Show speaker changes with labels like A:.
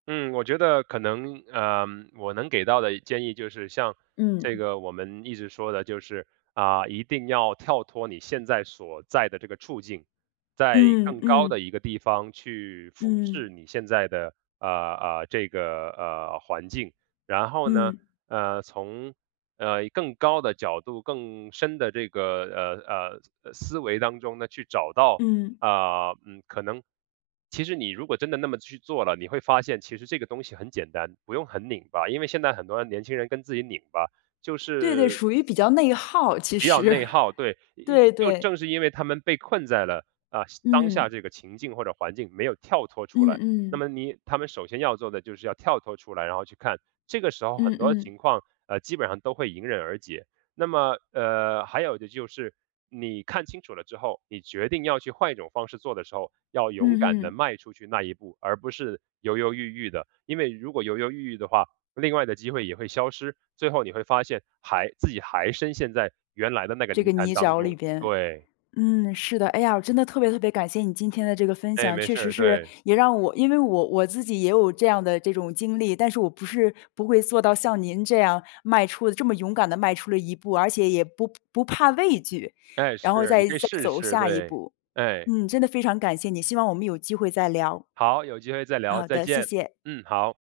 A: 嗯，我觉得可能，呃，我能给到的建议就是，像这
B: 嗯。
A: 个我们一直说的就是，啊，一定要跳脱你现在所在的这个处境，在
B: 嗯
A: 更高的
B: 嗯。
A: 一个地方去俯视
B: 嗯。
A: 你现在的，呃，呃，这个，呃，环境。然后呢，
B: 嗯。
A: 呃，从，呃，更高的角度，更深的这个，呃，呃，呃，思维当中呢，去找到
B: 嗯。
A: 呃，可能其实你如果真的那么去做了，你会发现其实这个东西很简单，不用很拧巴，因为现在很多的年轻人跟自己拧巴，就
B: 对对，
A: 是
B: 属于比较内耗，其
A: 比较
B: 实，
A: 内耗，对，一
B: 对
A: 就
B: 对。
A: 正是因为他们被困在了，呃，当下
B: 嗯。
A: 这个情境或者环境没有跳脱出
B: 嗯
A: 来。那
B: 嗯。
A: 么你他们首先要做的就是要跳脱出来，然后去看。这个时候很
B: 嗯
A: 多
B: 嗯。
A: 情况，呃，基本上都会迎刃而解。那么，呃，还有的就是，你看清楚了之后，你决定要去换一种方式做的时候，要勇敢
B: 嗯
A: 地
B: 嗯。
A: 迈出去那一步，而不是犹犹豫豫的。因为如果犹犹豫豫的话，另外的机会也会消失，最后你会发现还自己还深陷在原来的那个
B: 这
A: 泥
B: 个
A: 潭
B: 泥
A: 当
B: 沼里
A: 中，
B: 边，
A: 对。
B: 嗯，是的。哎呀，我真的特别特别感谢你今天的这个分
A: 诶，
B: 享，
A: 没
B: 确
A: 事
B: 实
A: 儿，
B: 是，
A: 对。
B: 也让我因为我我自己也有这样的这种经历，但是我不是不会做到像您这样迈出这么勇敢地迈出了一步，而且也不不怕畏惧，
A: 哎，
B: 然后
A: 是，你
B: 再
A: 可以
B: 再
A: 试一
B: 走
A: 试，
B: 下一
A: 对，
B: 步。
A: 哎。
B: 嗯，真的非常感谢你，希望我们有机会再聊。
A: 好，有机会再聊。
B: 好
A: 再
B: 的，谢
A: 见，
B: 谢。
A: 嗯，好。